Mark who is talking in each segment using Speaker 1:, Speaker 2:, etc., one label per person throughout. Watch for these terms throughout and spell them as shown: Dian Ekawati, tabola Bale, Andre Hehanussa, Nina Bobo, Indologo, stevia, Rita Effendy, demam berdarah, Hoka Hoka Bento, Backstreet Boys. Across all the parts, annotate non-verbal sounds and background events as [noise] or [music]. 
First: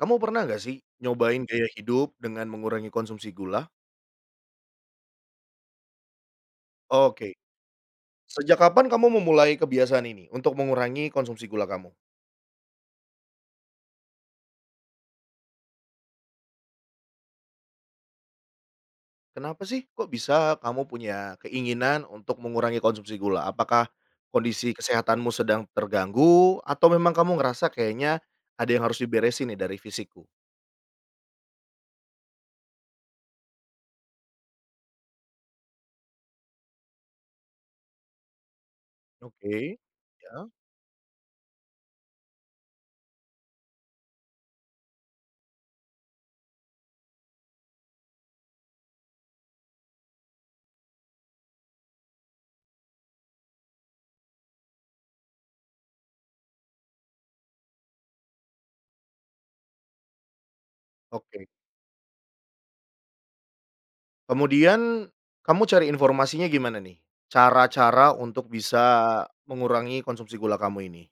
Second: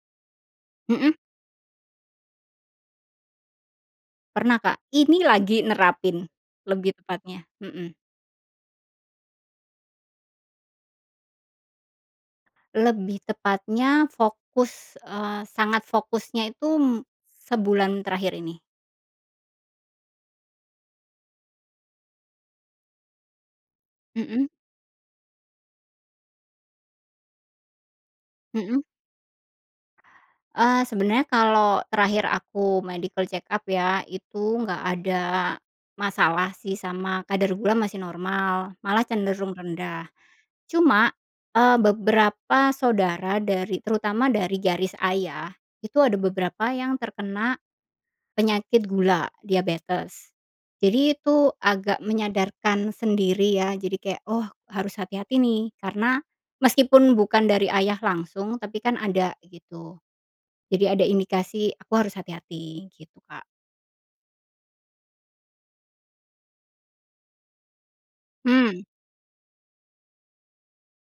Speaker 1: Kamu pernah nggak sih
Speaker 2: Mhm,
Speaker 1: nyobain gaya hidup dengan mengurangi konsumsi gula?
Speaker 2: pernah Kak, ini lagi nerapin, lebih
Speaker 1: Oke,
Speaker 2: tepatnya, mhm.
Speaker 1: sejak kapan kamu memulai kebiasaan ini untuk mengurangi konsumsi gula kamu?
Speaker 2: Lebih tepatnya fokus, sangat fokusnya itu sebulan terakhir ini,
Speaker 1: Kenapa sih kok bisa kamu punya keinginan untuk mengurangi konsumsi gula? Apakah
Speaker 2: mhm
Speaker 1: kondisi kesehatanmu sedang terganggu atau memang kamu ngerasa kayaknya ada
Speaker 2: mhm.
Speaker 1: yang harus diberesin nih dari fisikku?
Speaker 2: Sebenarnya kalau terakhir aku medical check up ya, itu nggak ada masalah sih sama kadar gula masih normal, malah cenderung
Speaker 1: Oke,
Speaker 2: rendah.
Speaker 1: ya,
Speaker 2: Cuma, beberapa saudara dari terutama dari garis ayah, itu ada beberapa yang terkena penyakit gula, diabetes. Jadi itu agak menyadarkan sendiri ya, jadi kayak, "Oh, harus hati-hati nih," karena meskipun bukan dari ayah langsung, tapi kan ada gitu. Jadi ada
Speaker 1: oke.
Speaker 2: indikasi, "Aku harus hati-hati," gitu, Kak.
Speaker 1: Kemudian kamu cari informasinya gimana nih? Cara-cara untuk
Speaker 2: Hmm,
Speaker 1: bisa mengurangi konsumsi gula kamu ini?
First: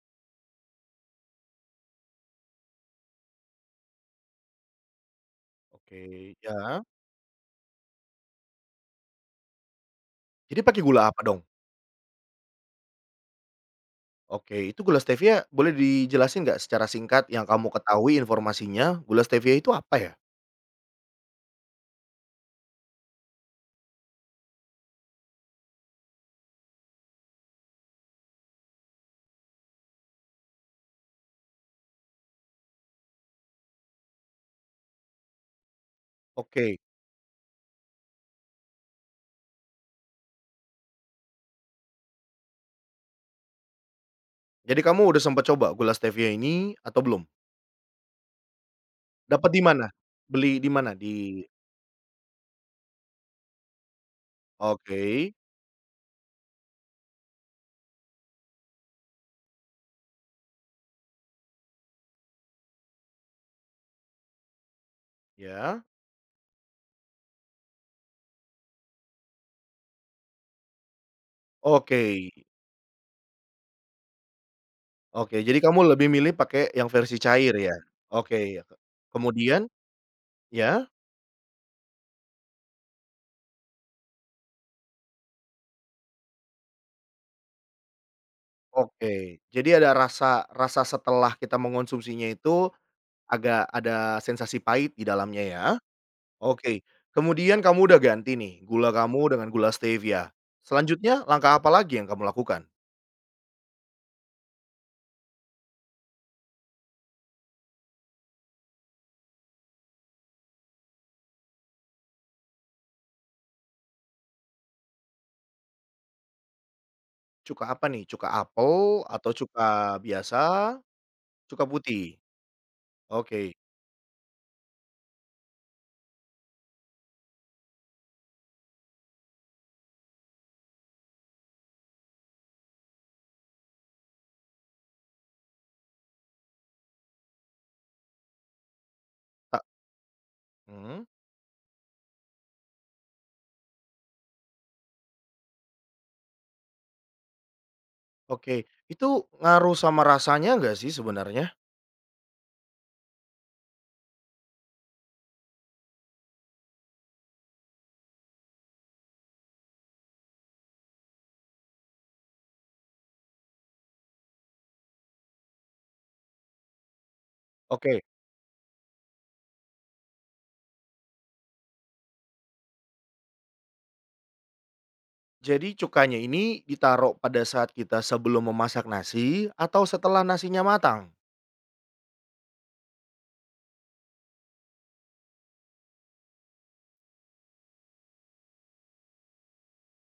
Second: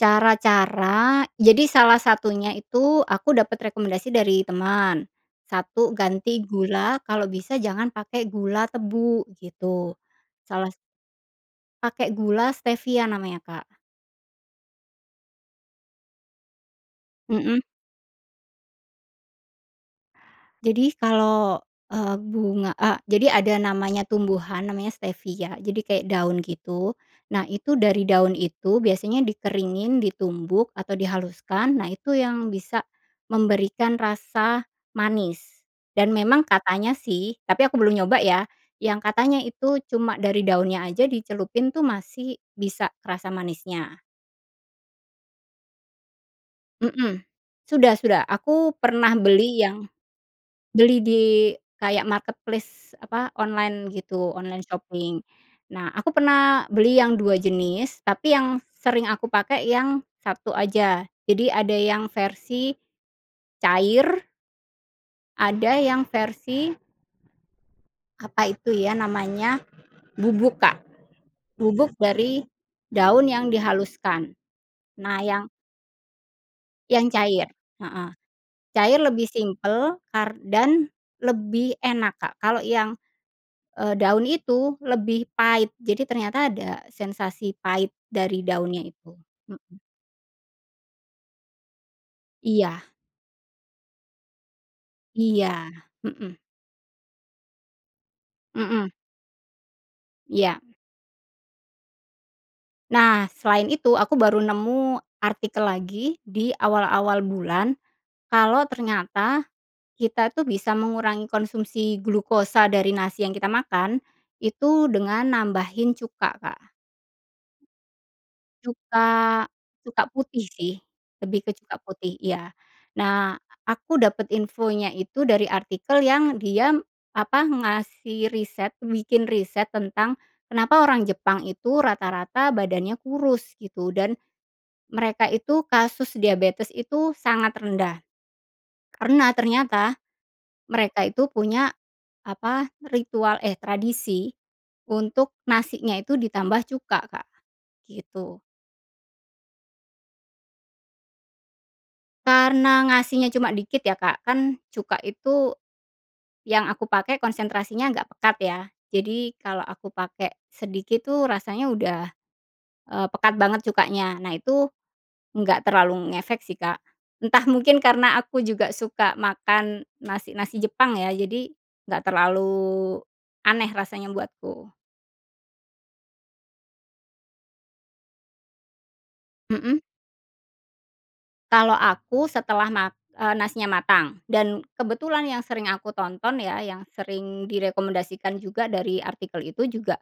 Speaker 2: Cara-cara jadi salah satunya itu aku dapat rekomendasi dari teman. Satu
Speaker 1: Oke,
Speaker 2: ganti
Speaker 1: ya.
Speaker 2: gula, kalau bisa jangan pakai gula tebu gitu.
Speaker 1: Jadi
Speaker 2: Salah
Speaker 1: pakai gula apa dong?
Speaker 2: Pakai gula stevia namanya, Kak.
Speaker 1: Oke, itu gula stevia boleh dijelasin nggak secara singkat yang
Speaker 2: Mhm.
Speaker 1: kamu ketahui informasinya, gula stevia itu apa ya?
Speaker 2: Jadi kalau, bunga jadi ada namanya tumbuhan namanya stevia, jadi kayak daun gitu. Nah itu dari daun itu biasanya dikeringin, ditumbuk, atau dihaluskan, nah itu yang bisa memberikan rasa manis. Dan memang
Speaker 1: Oke,
Speaker 2: katanya sih, tapi aku belum nyoba ya, yang katanya itu cuma dari daunnya aja dicelupin tuh masih bisa kerasa manisnya.
Speaker 1: jadi kamu udah sempat coba gula stevia ini atau belum?
Speaker 2: Mhm. Sudah, aku pernah
Speaker 1: Dapat di
Speaker 2: beli
Speaker 1: mana?
Speaker 2: yang
Speaker 1: Beli di mana?
Speaker 2: beli
Speaker 1: Di
Speaker 2: di kayak marketplace, apa, online gitu, online
Speaker 1: oke,
Speaker 2: shopping. Nah, aku pernah beli yang 2 jenis, tapi yang sering aku pakai yang satu aja. Jadi ada yang versi cair, ada
Speaker 1: ya.
Speaker 2: yang versi, apa itu ya namanya, bubuk, Kak. Bubuk
Speaker 1: Oke
Speaker 2: dari daun yang dihaluskan. Nah,
Speaker 1: oke,
Speaker 2: yang
Speaker 1: jadi kamu lebih milih pakai yang
Speaker 2: yang
Speaker 1: versi
Speaker 2: cair,
Speaker 1: cair ya?
Speaker 2: heeh.
Speaker 1: Oke,
Speaker 2: Cair lebih
Speaker 1: kemudian
Speaker 2: simpel
Speaker 1: ya?
Speaker 2: dan lebih enak, Kak. Kalau yang daun itu lebih pahit. Jadi ternyata ada sensasi pahit dari daunnya itu.
Speaker 1: Oke,
Speaker 2: M
Speaker 1: jadi ada rasa rasa setelah kita mengonsumsinya itu
Speaker 2: iya
Speaker 1: agak ada sensasi pahit di dalamnya
Speaker 2: iya,
Speaker 1: ya?
Speaker 2: mhm
Speaker 1: Oke, kemudian kamu udah ganti nih
Speaker 2: mhm,
Speaker 1: gula kamu dengan gula stevia.
Speaker 2: iya.
Speaker 1: Selanjutnya langkah apa lagi yang kamu lakukan?
Speaker 2: Nah, selain itu aku baru nemu artikel lagi di awal-awal bulan, kalau ternyata kita tuh bisa mengurangi konsumsi glukosa dari nasi yang kita makan, itu dengan nambahin cuka, Kak.
Speaker 1: Cuka apa nih? Cuka apel atau
Speaker 2: Cuka
Speaker 1: cuka
Speaker 2: cuka
Speaker 1: biasa?
Speaker 2: putih sih, lebih ke
Speaker 1: Cuka
Speaker 2: cuka putih,
Speaker 1: putih?
Speaker 2: iya. Nah,
Speaker 1: Oke,
Speaker 2: aku dapat infonya itu dari artikel yang dia, apa, ngasih riset, bikin riset tentang kenapa orang Jepang itu rata-rata badannya kurus gitu dan mereka itu kasus diabetes itu sangat rendah. Karena
Speaker 1: ta
Speaker 2: ternyata
Speaker 1: mhm,
Speaker 2: mereka itu punya, apa, ritual eh, tradisi untuk nasinya itu ditambah cuka, Kak, gitu.
Speaker 1: oke. Itu ngaruh sama rasanya nggak sih sebenarnya?
Speaker 2: Karena ngasihnya cuma dikit ya, Kak, kan cuka itu yang aku pakai konsentrasinya nggak pekat ya. Jadi kalau aku pakai sedikit tuh rasanya udah, pekat banget cukanya. Nah itu nggak terlalu ngefek sih, Kak. Entah mungkin
Speaker 1: Oke,
Speaker 2: karena aku juga suka makan nasi nasi Jepang ya, jadi nggak terlalu aneh rasanya buatku.
Speaker 1: jadi cukanya ini ditaruh pada saat kita sebelum memasak nasi
Speaker 2: Mhm.
Speaker 1: atau setelah nasinya matang?
Speaker 2: Kalau aku setelah nasinya matang dan kebetulan yang sering aku tonton ya, yang sering direkomendasikan juga dari artikel itu juga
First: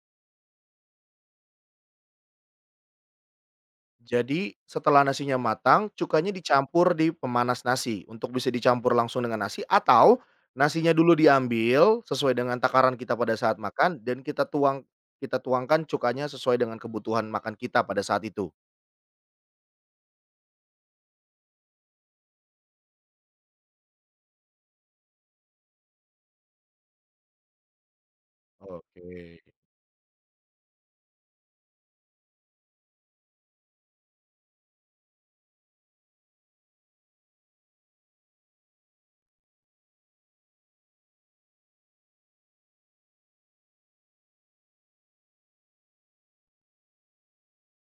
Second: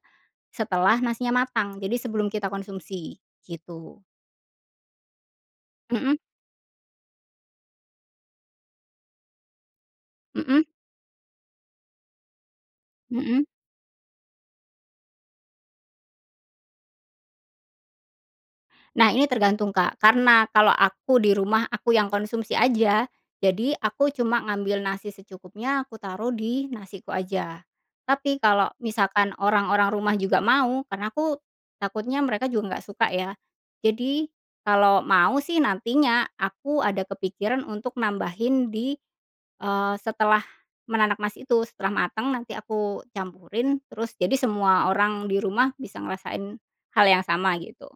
Speaker 2: setelah nasinya matang, jadi sebelum kita konsumsi gitu.
Speaker 1: Jadi setelah nasinya matang,
Speaker 2: Mhm
Speaker 1: cukanya dicampur di pemanas nasi untuk bisa dicampur langsung dengan nasi atau
Speaker 2: mhm
Speaker 1: nasinya dulu diambil sesuai dengan takaran kita pada
Speaker 2: mhm.
Speaker 1: saat makan dan kita tuangkan cukanya sesuai dengan kebutuhan makan kita pada saat itu.
Speaker 2: Nah ini tergantung Kak, karena kalau aku di rumah aku yang konsumsi aja, jadi aku cuma ngambil nasi secukupnya aku taruh di nasiku aja. Tapi kalau misalkan
Speaker 1: Oke.
Speaker 2: orang-orang rumah juga mau, karena aku takutnya mereka juga nggak suka ya. Jadi kalau mau sih nantinya aku ada kepikiran untuk nambahin di, setelah menanak nasi itu, setelah matang nanti aku campurin terus jadi semua orang di rumah bisa ngerasain hal yang sama gitu.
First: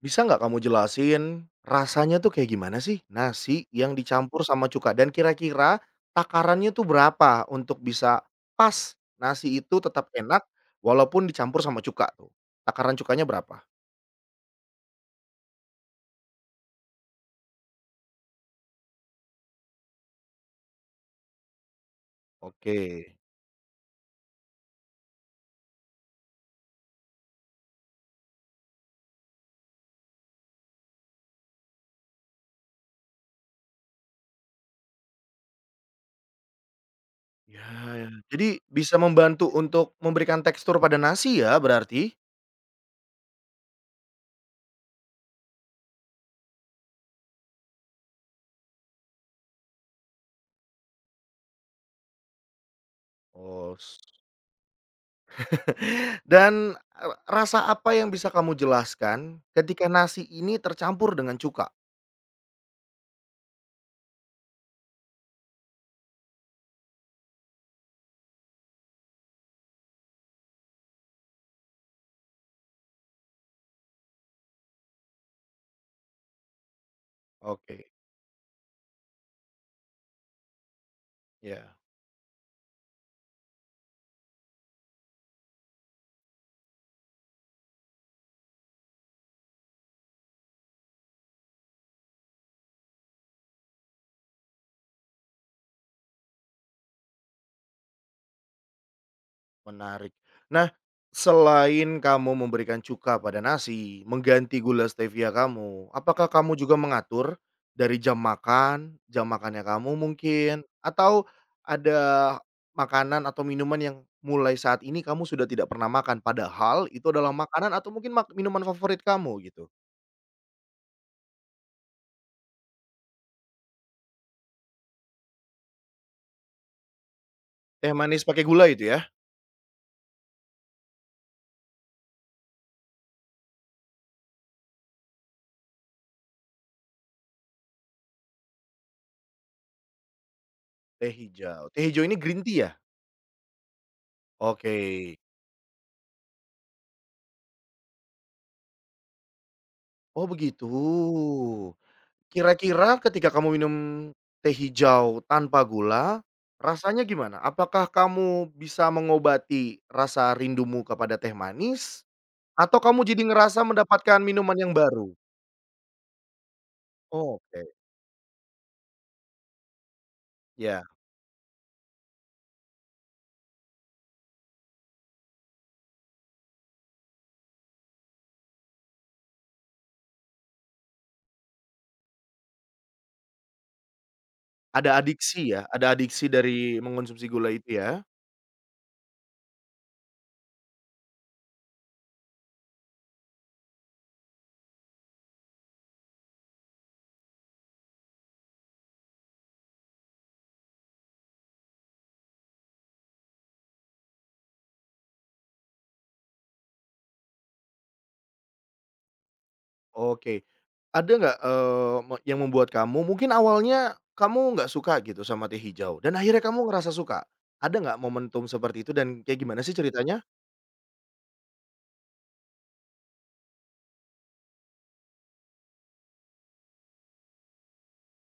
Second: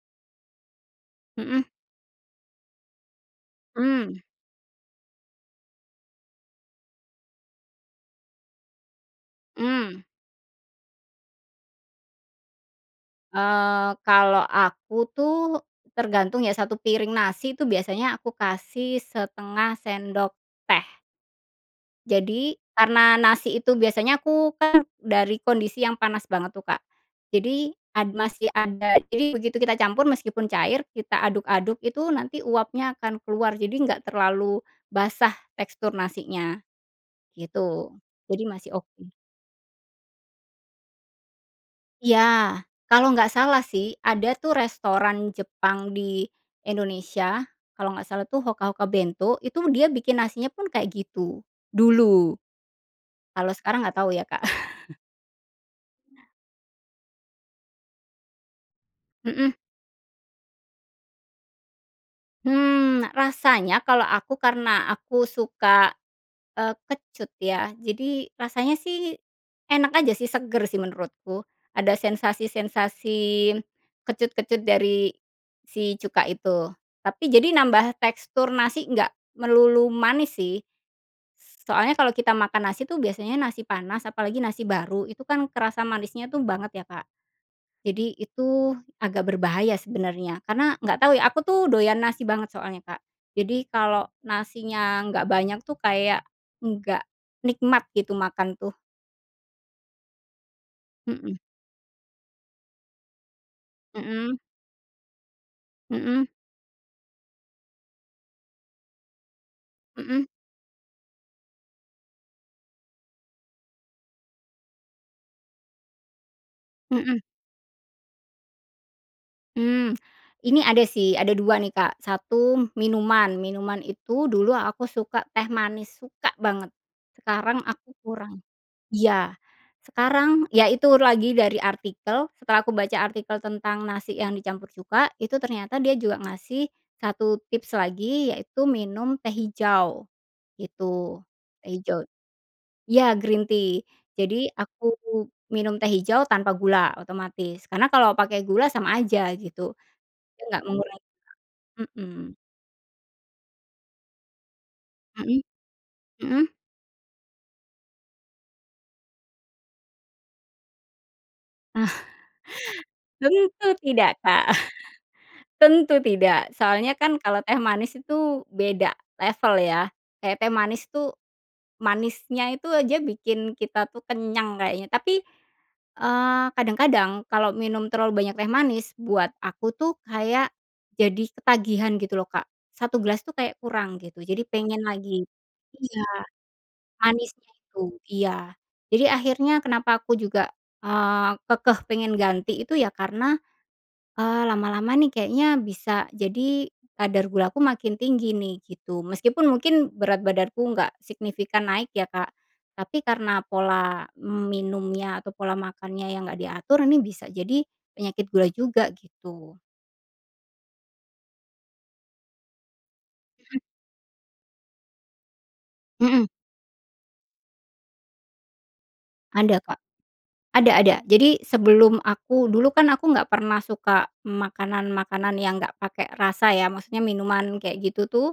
Speaker 1: Bisa nggak kamu jelasin
Speaker 2: Mhm.
Speaker 1: rasanya tuh kayak gimana sih nasi yang
Speaker 2: Mmm.
Speaker 1: dicampur sama cuka dan kira-kira takarannya tuh berapa untuk bisa pas nasi itu
Speaker 2: Mmm.
Speaker 1: tetap enak walaupun dicampur sama cuka tuh? Takaran cukanya berapa?
Speaker 2: Kalau aku tuh tergantung ya, satu piring nasi itu biasanya aku kasih setengah sendok teh. Jadi
Speaker 1: Oke.
Speaker 2: karena nasi itu biasanya aku kan dari kondisi yang panas banget tuh, Kak. Jadi masih ada jadi begitu kita campur meskipun cair, kita aduk-aduk itu nanti uapnya akan keluar, jadi nggak terlalu basah tekstur nasinya,
Speaker 1: Ya,
Speaker 2: gitu.
Speaker 1: ya.
Speaker 2: Jadi
Speaker 1: Jadi
Speaker 2: masih
Speaker 1: bisa
Speaker 2: oke.
Speaker 1: membantu untuk memberikan tekstur pada nasi ya berarti?
Speaker 2: Iya, kalau nggak salah sih ada tuh restoran Jepang di Indonesia, kalau nggak salah tuh Hoka Hoka Bento, itu dia bikin nasinya pun kayak gitu, dulu. Kalau
Speaker 1: Oh,
Speaker 2: sekarang nggak
Speaker 1: s
Speaker 2: tahu ya, Kak. [laughs]
Speaker 1: Dan, rasa apa yang bisa kamu jelaskan
Speaker 2: Mhm,
Speaker 1: ketika nasi ini tercampur dengan cuka?
Speaker 2: Rasanya kalau aku karena aku suka kecut ya. Jadi rasanya sih enak aja sih, seger sih menurutku. Ada sensasi-sensasi kecut-kecut dari si cuka itu. Tapi jadi
Speaker 1: Oke,
Speaker 2: nambah tekstur nasi nggak melulu manis sih.
Speaker 1: ya.
Speaker 2: Soalnya kalau kita makan nasi tuh biasanya nasi panas, apalagi nasi baru, itu kan kerasa manisnya tuh banget ya, Kak. Jadi itu agak berbahaya sebenarnya, karena nggak tahu ya, aku tuh doyan nasi banget soalnya, Kak. Jadi kalau nasinya nggak banyak tuh kayak nggak nikmat gitu makan tuh.
Speaker 1: Menarik. Nah,
Speaker 2: Mhm,
Speaker 1: selain kamu memberikan cuka pada nasi,
Speaker 2: mhm,
Speaker 1: mengganti gula stevia kamu, apakah
Speaker 2: mhm,
Speaker 1: kamu juga mengatur dari jam makan, jam makannya kamu
Speaker 2: mhm,
Speaker 1: mungkin, atau ada makanan atau minuman yang mulai saat ini kamu sudah tidak pernah makan, padahal itu
Speaker 2: mhm,
Speaker 1: adalah makanan atau mungkin minuman favorit kamu gitu?
Speaker 2: mmm. Ini ada sih, ada 2 nih, Kak. Satu minuman itu dulu aku suka teh manis, suka banget. Sekarang
Speaker 1: Teh
Speaker 2: aku
Speaker 1: manis
Speaker 2: kurang.
Speaker 1: pakai gula itu ya?
Speaker 2: Iya, sekarang ya itu lagi dari artikel, setelah aku baca artikel tentang nasi yang dicampur cuka, itu ternyata dia juga ngasih satu tips lagi, yaitu minum teh hijau,
Speaker 1: Teh
Speaker 2: gitu. Teh
Speaker 1: hijau. Teh hijau
Speaker 2: hijau.
Speaker 1: ini green tea ya?
Speaker 2: Ya, green tea. Jadi aku
Speaker 1: Oke.
Speaker 2: minum teh hijau tanpa gula otomatis, karena kalau pakai gula sama aja gitu,
Speaker 1: Oh
Speaker 2: dia nggak
Speaker 1: begitu.
Speaker 2: mengurangi. Mhm,
Speaker 1: Kira-kira ketika kamu minum teh hijau
Speaker 2: mhm
Speaker 1: tanpa gula,
Speaker 2: mhm.
Speaker 1: rasanya gimana? Apakah kamu bisa mengobati rasa rindumu kepada teh
Speaker 2: Nah,
Speaker 1: manis? Atau kamu
Speaker 2: [laughs]
Speaker 1: jadi ngerasa
Speaker 2: tentu tidak,
Speaker 1: mendapatkan
Speaker 2: Kak.
Speaker 1: minuman yang baru?
Speaker 2: Tentu tidak, soalnya kan kalau teh
Speaker 1: Oke,
Speaker 2: manis itu beda level ya. Kayak teh
Speaker 1: ya.
Speaker 2: manis tuh, manisnya itu aja bikin kita tuh kenyang kayaknya. Tapi, eee, kadang-kadang kalau minum terlalu banyak teh manis, buat aku tuh kayak jadi ketagihan gitu loh, Kak. Satu gelas tuh kayak kurang gitu, jadi pengen
Speaker 1: Ada
Speaker 2: lagi.
Speaker 1: adiksi ya, ada
Speaker 2: Iya,
Speaker 1: adiksi dari mengonsumsi gula
Speaker 2: manisnya
Speaker 1: itu
Speaker 2: itu,
Speaker 1: ya?
Speaker 2: iya. Jadi akhirnya kenapa aku juga, kekeh pengen ganti itu ya karena lama-lama nih kayaknya bisa jadi kadar gulaku makin tinggi nih gitu. Meskipun mungkin berat badanku nggak signifikan naik ya, Kak, tapi karena pola minumnya atau pola makannya yang nggak diatur ini bisa jadi penyakit gula juga gitu.
Speaker 1: Oke. Ada nggak, yang membuat kamu mungkin awalnya kamu nggak suka gitu sama teh hijau dan
Speaker 2: Mhm.
Speaker 1: akhirnya kamu ngerasa suka? Ada nggak momentum seperti itu dan kayak gimana
Speaker 2: Ada,
Speaker 1: sih
Speaker 2: Kak,
Speaker 1: ceritanya?
Speaker 2: ada ada. Jadi sebelum aku dulu kan aku nggak pernah suka makanan-makanan yang nggak pakai rasa ya, maksudnya minuman kayak gitu tuh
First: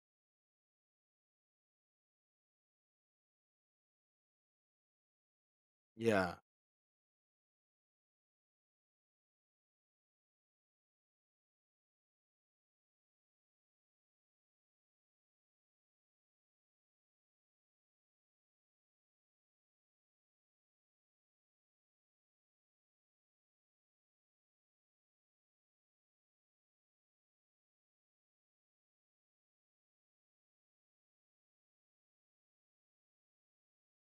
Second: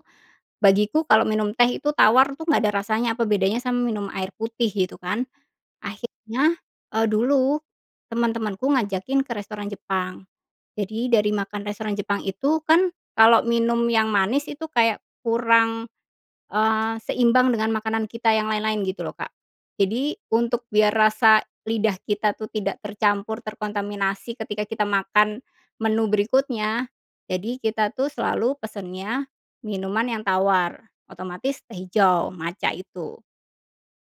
Speaker 2: bagiku kalau minum teh itu tawar tuh nggak ada rasanya, apa bedanya sama minum air putih gitu kan.
Speaker 1: Iya.
Speaker 2: Akhirnya, dulu teman-temanku ngajakin ke restoran Jepang. Jadi dari makan restoran Jepang itu kan kalau minum yang manis itu kayak kurang, seimbang dengan makanan kita yang lain-lain gitu loh, Kak. Jadi untuk biar rasa lidah kita tuh tidak tercampur, terkontaminasi ketika kita makan menu berikutnya, jadi kita tuh selalu pesennya minuman yang tawar, otomatis teh hijau, maca itu,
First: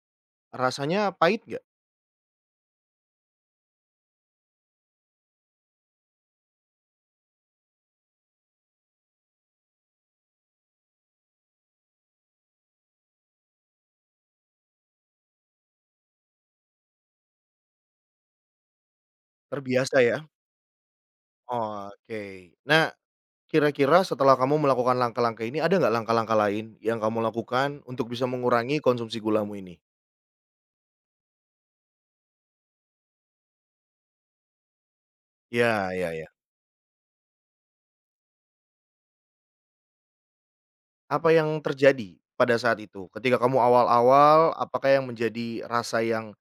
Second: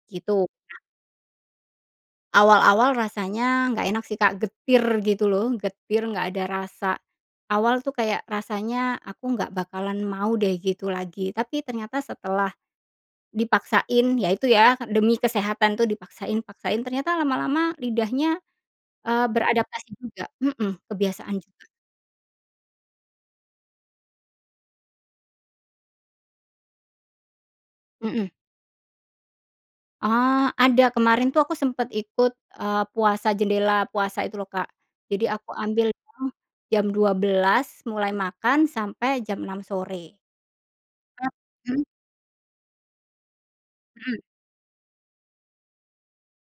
Speaker 2: gitu.
Speaker 1: Rasanya pahit nggak?
Speaker 2: Awal-awal rasanya nggak enak sih, Kak, getir gitu loh, getir, nggak ada rasa. Awal tuh kayak rasanya aku nggak bakalan mau deh gitu lagi, tapi ternyata setelah dipaksain, ya itu ya, demi kesehatan tuh dipaksain paksain, ternyata lama-lama lidahnya, beradaptasi
Speaker 1: Terbiasa ya?
Speaker 2: juga kebiasaan juga,
Speaker 1: Oke. Nah, kira-kira setelah kamu melakukan langkah-langkah ini, ada nggak langkah-langkah lain yang kamu lakukan untuk bisa
Speaker 2: mhm.
Speaker 1: mengurangi konsumsi gulamu ini?
Speaker 2: Oh, ada, kemarin tuh aku sempet ikut, puasa jendela puasa itu loh, Kak. Jadi aku
Speaker 1: Ya,
Speaker 2: ambil
Speaker 1: ya, ya.
Speaker 2: yang jam 12 mulai makan sampai jam 6 sore. Eee,
Speaker 1: Apa yang
Speaker 2: mhm
Speaker 1: terjadi pada saat itu? Ketika kamu
Speaker 2: mhm.
Speaker 1: awal-awal, apakah yang menjadi rasa yang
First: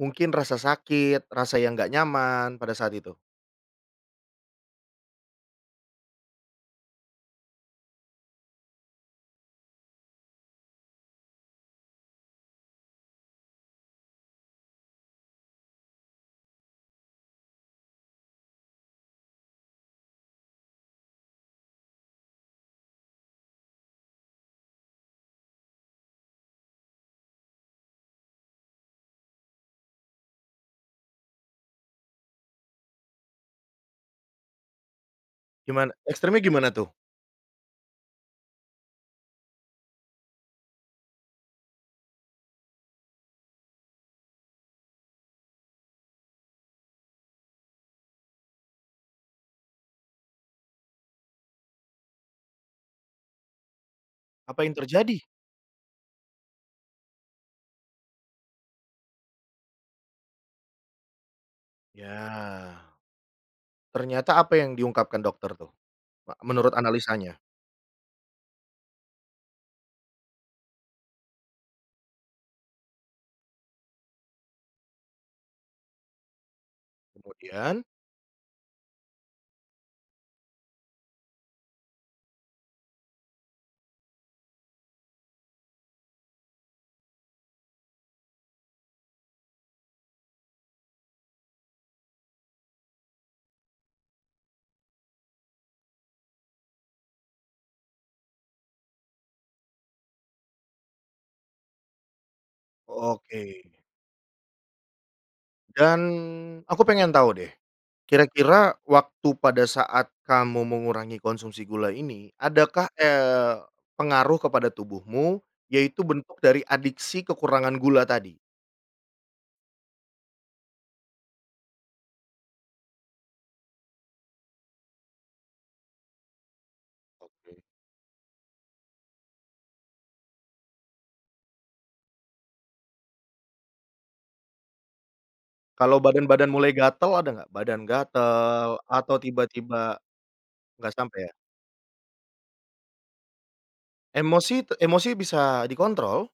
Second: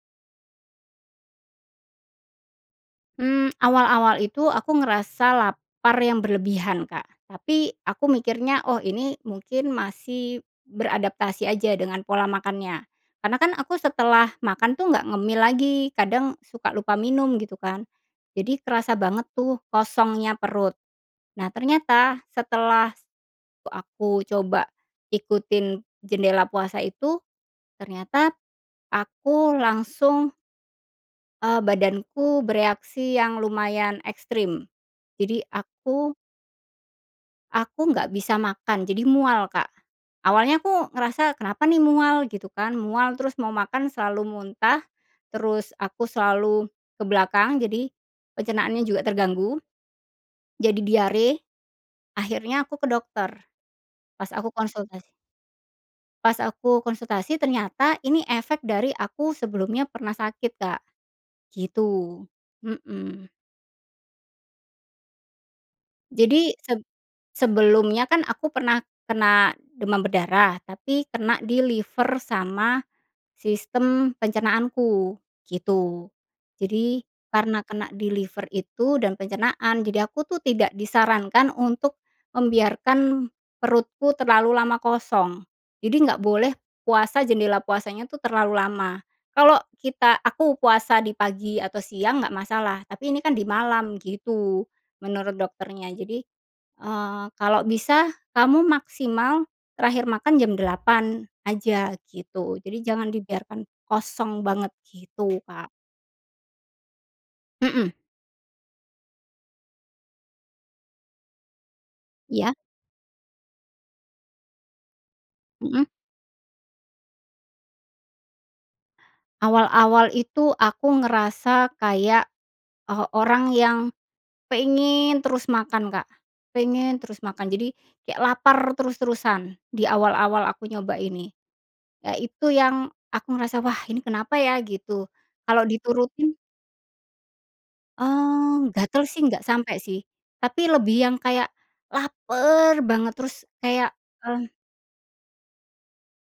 Speaker 1: mungkin rasa sakit, rasa yang nggak nyaman pada saat itu?
Speaker 2: Awal-awal itu aku ngerasa lapar yang berlebihan, Kak. Tapi aku mikirnya, "Oh, ini mungkin masih beradaptasi aja dengan pola makannya." Karena kan aku setelah makan tuh nggak ngemil lagi, kadang suka lupa minum gitu kan. Jadi kerasa banget tuh kosongnya perut. Nah, ternyata setelah aku coba ikutin jendela puasa itu, ternyata aku langsung badanku bereaksi yang lumayan ekstrim. Jadi
Speaker 1: Gimana
Speaker 2: aku
Speaker 1: ekstremnya tuh?
Speaker 2: aku nggak bisa makan, jadi mual, Kak. Awalnya aku ngerasa, "Kenapa nih mual?" Gitu kan, mual terus mau makan selalu muntah, terus aku selalu ke belakang, jadi pencernaannya juga terganggu, jadi diare, akhirnya aku ke dokter. Pas aku
Speaker 1: Apa yang
Speaker 2: konsultasi
Speaker 1: terjadi?
Speaker 2: pas aku konsultasi ternyata ini efek dari aku sebelumnya pernah sakit, Kak, gitu.
Speaker 1: Ya,
Speaker 2: Mhm.
Speaker 1: ternyata apa yang diungkapkan dokter tuh,
Speaker 2: Jadi
Speaker 1: menurut analisanya?
Speaker 2: sebelumnya kan aku pernah kena demam berdarah, tapi kena di liver sama sistem pencernaanku, gitu. Jadi karena
Speaker 1: Kemudian?
Speaker 2: kena di liver itu dan pencernaan, jadi aku tuh tidak disarankan untuk membiarkan perutku terlalu lama kosong. Jadi nggak boleh puasa, jendela puasanya tuh terlalu lama. Kalau aku puasa di pagi atau siang nggak masalah, tapi ini kan di malam gitu menurut dokternya. Jadi kalau bisa kamu maksimal terakhir makan jam 8 aja gitu. Jadi jangan dibiarkan
Speaker 1: Oke.
Speaker 2: kosong banget gitu, Kak.
Speaker 1: Dan aku pengen tahu deh,
Speaker 2: Mhm.
Speaker 1: kira-kira waktu pada saat kamu mengurangi konsumsi gula ini,
Speaker 2: Iya,
Speaker 1: adakah, pengaruh kepada tubuhmu,
Speaker 2: mhm.
Speaker 1: yaitu bentuk dari adiksi kekurangan gula tadi?
Speaker 2: Awal-awal itu aku ngerasa kayak, orang yang pengen terus makan, Kak, pengen terus makan.
Speaker 1: Oke.
Speaker 2: Jadi kayak lapar terus-terusan di awal-awal aku nyoba ini. Ya itu yang aku ngerasa, "Wah ini kenapa ya?" gitu. Kalau
Speaker 1: Kalau
Speaker 2: diturutin
Speaker 1: badan-badan mulai gatel, ada nggak? Badan gatel
Speaker 2: Gatel
Speaker 1: atau
Speaker 2: sih nggak sampai
Speaker 1: tiba-tiba
Speaker 2: sih, tapi
Speaker 1: nggak
Speaker 2: lebih yang
Speaker 1: sampai ya?
Speaker 2: kayak laper banget terus kayak, mmm,
Speaker 1: Emosi emosi bisa dikontrol?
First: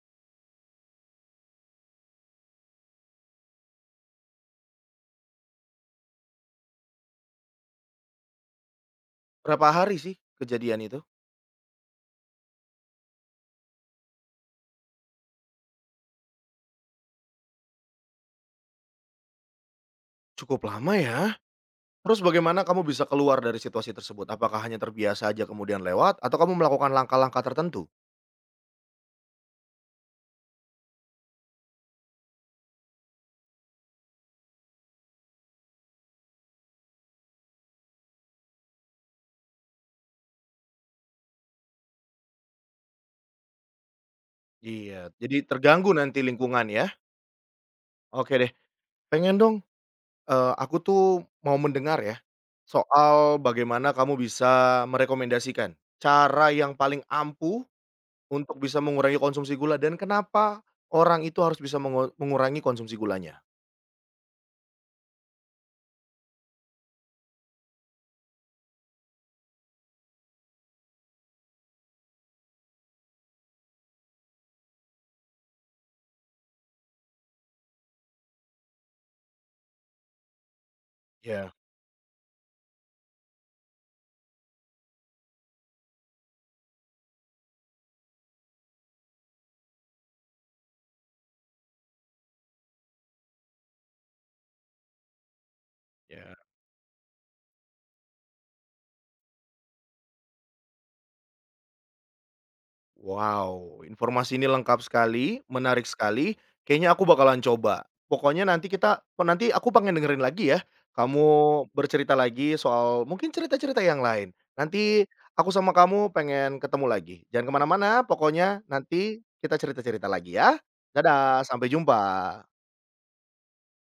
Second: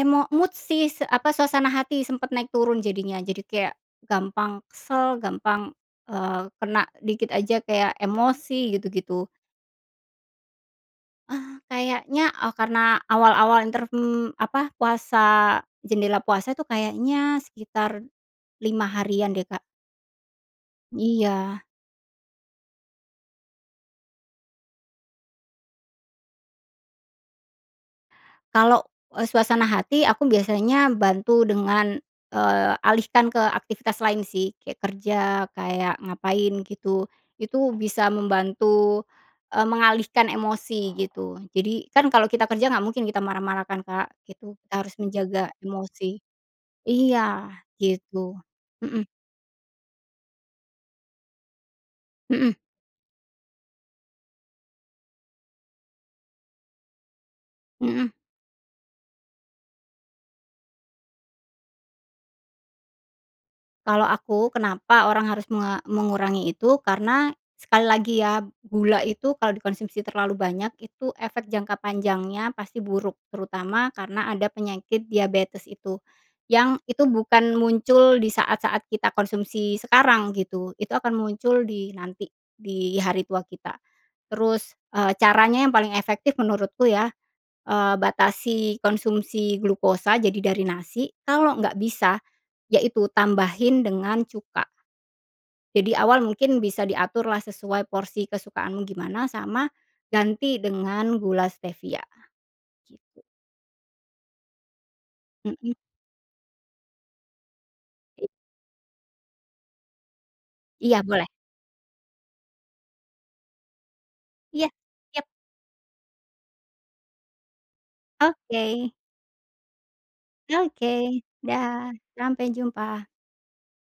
Speaker 2: mood sih apa, suasana hati sempet naik turun jadinya. Jadi kayak gampang kesel, gampang, kena dikit aja kayak emosi gitu-gitu.
Speaker 1: Berapa hari sih kejadian itu?
Speaker 2: Kayaknya, karena awal-awal apa, puasa jendela puasa itu kayaknya sekitar 5 harian deh, Kak.
Speaker 1: Cukup lama ya?
Speaker 2: Iya.
Speaker 1: Terus bagaimana kamu bisa keluar dari situasi tersebut? Apakah hanya terbiasa aja kemudian lewat, atau kamu melakukan langkah-langkah tertentu?
Speaker 2: Kalau, suasana hati aku biasanya bantu dengan, alihkan ke aktivitas lain sih, kayak kerja, kayak ngapain gitu. Itu bisa membantu, mengalihkan emosi gitu. Jadi kan kalau kita kerja nggak mungkin kita marah-marah kan, Kak, gitu. Kita harus
Speaker 1: Iya, jadi
Speaker 2: menjaga
Speaker 1: terganggu nanti
Speaker 2: emosi.
Speaker 1: lingkungan ya?
Speaker 2: Iya,
Speaker 1: Oke
Speaker 2: gitu.
Speaker 1: deh,
Speaker 2: Mhm
Speaker 1: pengen dong, aku tuh mau mendengar ya,
Speaker 2: mhm
Speaker 1: soal bagaimana kamu bisa merekomendasikan cara yang paling ampuh
Speaker 2: mhm.
Speaker 1: untuk bisa mengurangi konsumsi gula dan kenapa orang itu harus bisa mengurangi konsumsi gulanya?
Speaker 2: Kalau aku kenapa orang harus mengurangi itu, karena sekali lagi ya, gula itu kalau dikonsumsi terlalu banyak itu efek jangka panjangnya pasti buruk, terutama karena ada penyakit diabetes itu. Yang itu bukan muncul di saat-saat kita konsumsi sekarang gitu, itu akan
Speaker 1: Ya.
Speaker 2: muncul di nanti, di hari tua kita. Terus, caranya yang paling efektif menurutku ya, batasi konsumsi glukosa jadi dari nasi, kalau nggak bisa yaitu tambahin dengan cuka. Jadi awal
Speaker 1: Iya.
Speaker 2: mungkin bisa diaturlah sesuai porsi kesukaanmu gimana, sama ganti dengan gula stevia git
Speaker 1: Wow, informasi ini lengkap sekali,
Speaker 2: mhm,
Speaker 1: menarik sekali, kayaknya aku bakalan coba.
Speaker 2: i
Speaker 1: Pokoknya nanti kita oh, nanti aku pengen dengerin lagi ya,
Speaker 2: iya
Speaker 1: kamu
Speaker 2: boleh.
Speaker 1: bercerita lagi soal mungkin cerita-cerita yang lain.
Speaker 2: Iya,
Speaker 1: Nanti
Speaker 2: siap.
Speaker 1: aku sama kamu pengen ketemu lagi. Jangan kemana-mana, pokoknya
Speaker 2: Oke
Speaker 1: nanti kita cerita-cerita lagi ya.
Speaker 2: oke,
Speaker 1: Dadah, sampai
Speaker 2: dah, sampai
Speaker 1: jumpa.
Speaker 2: jumpa.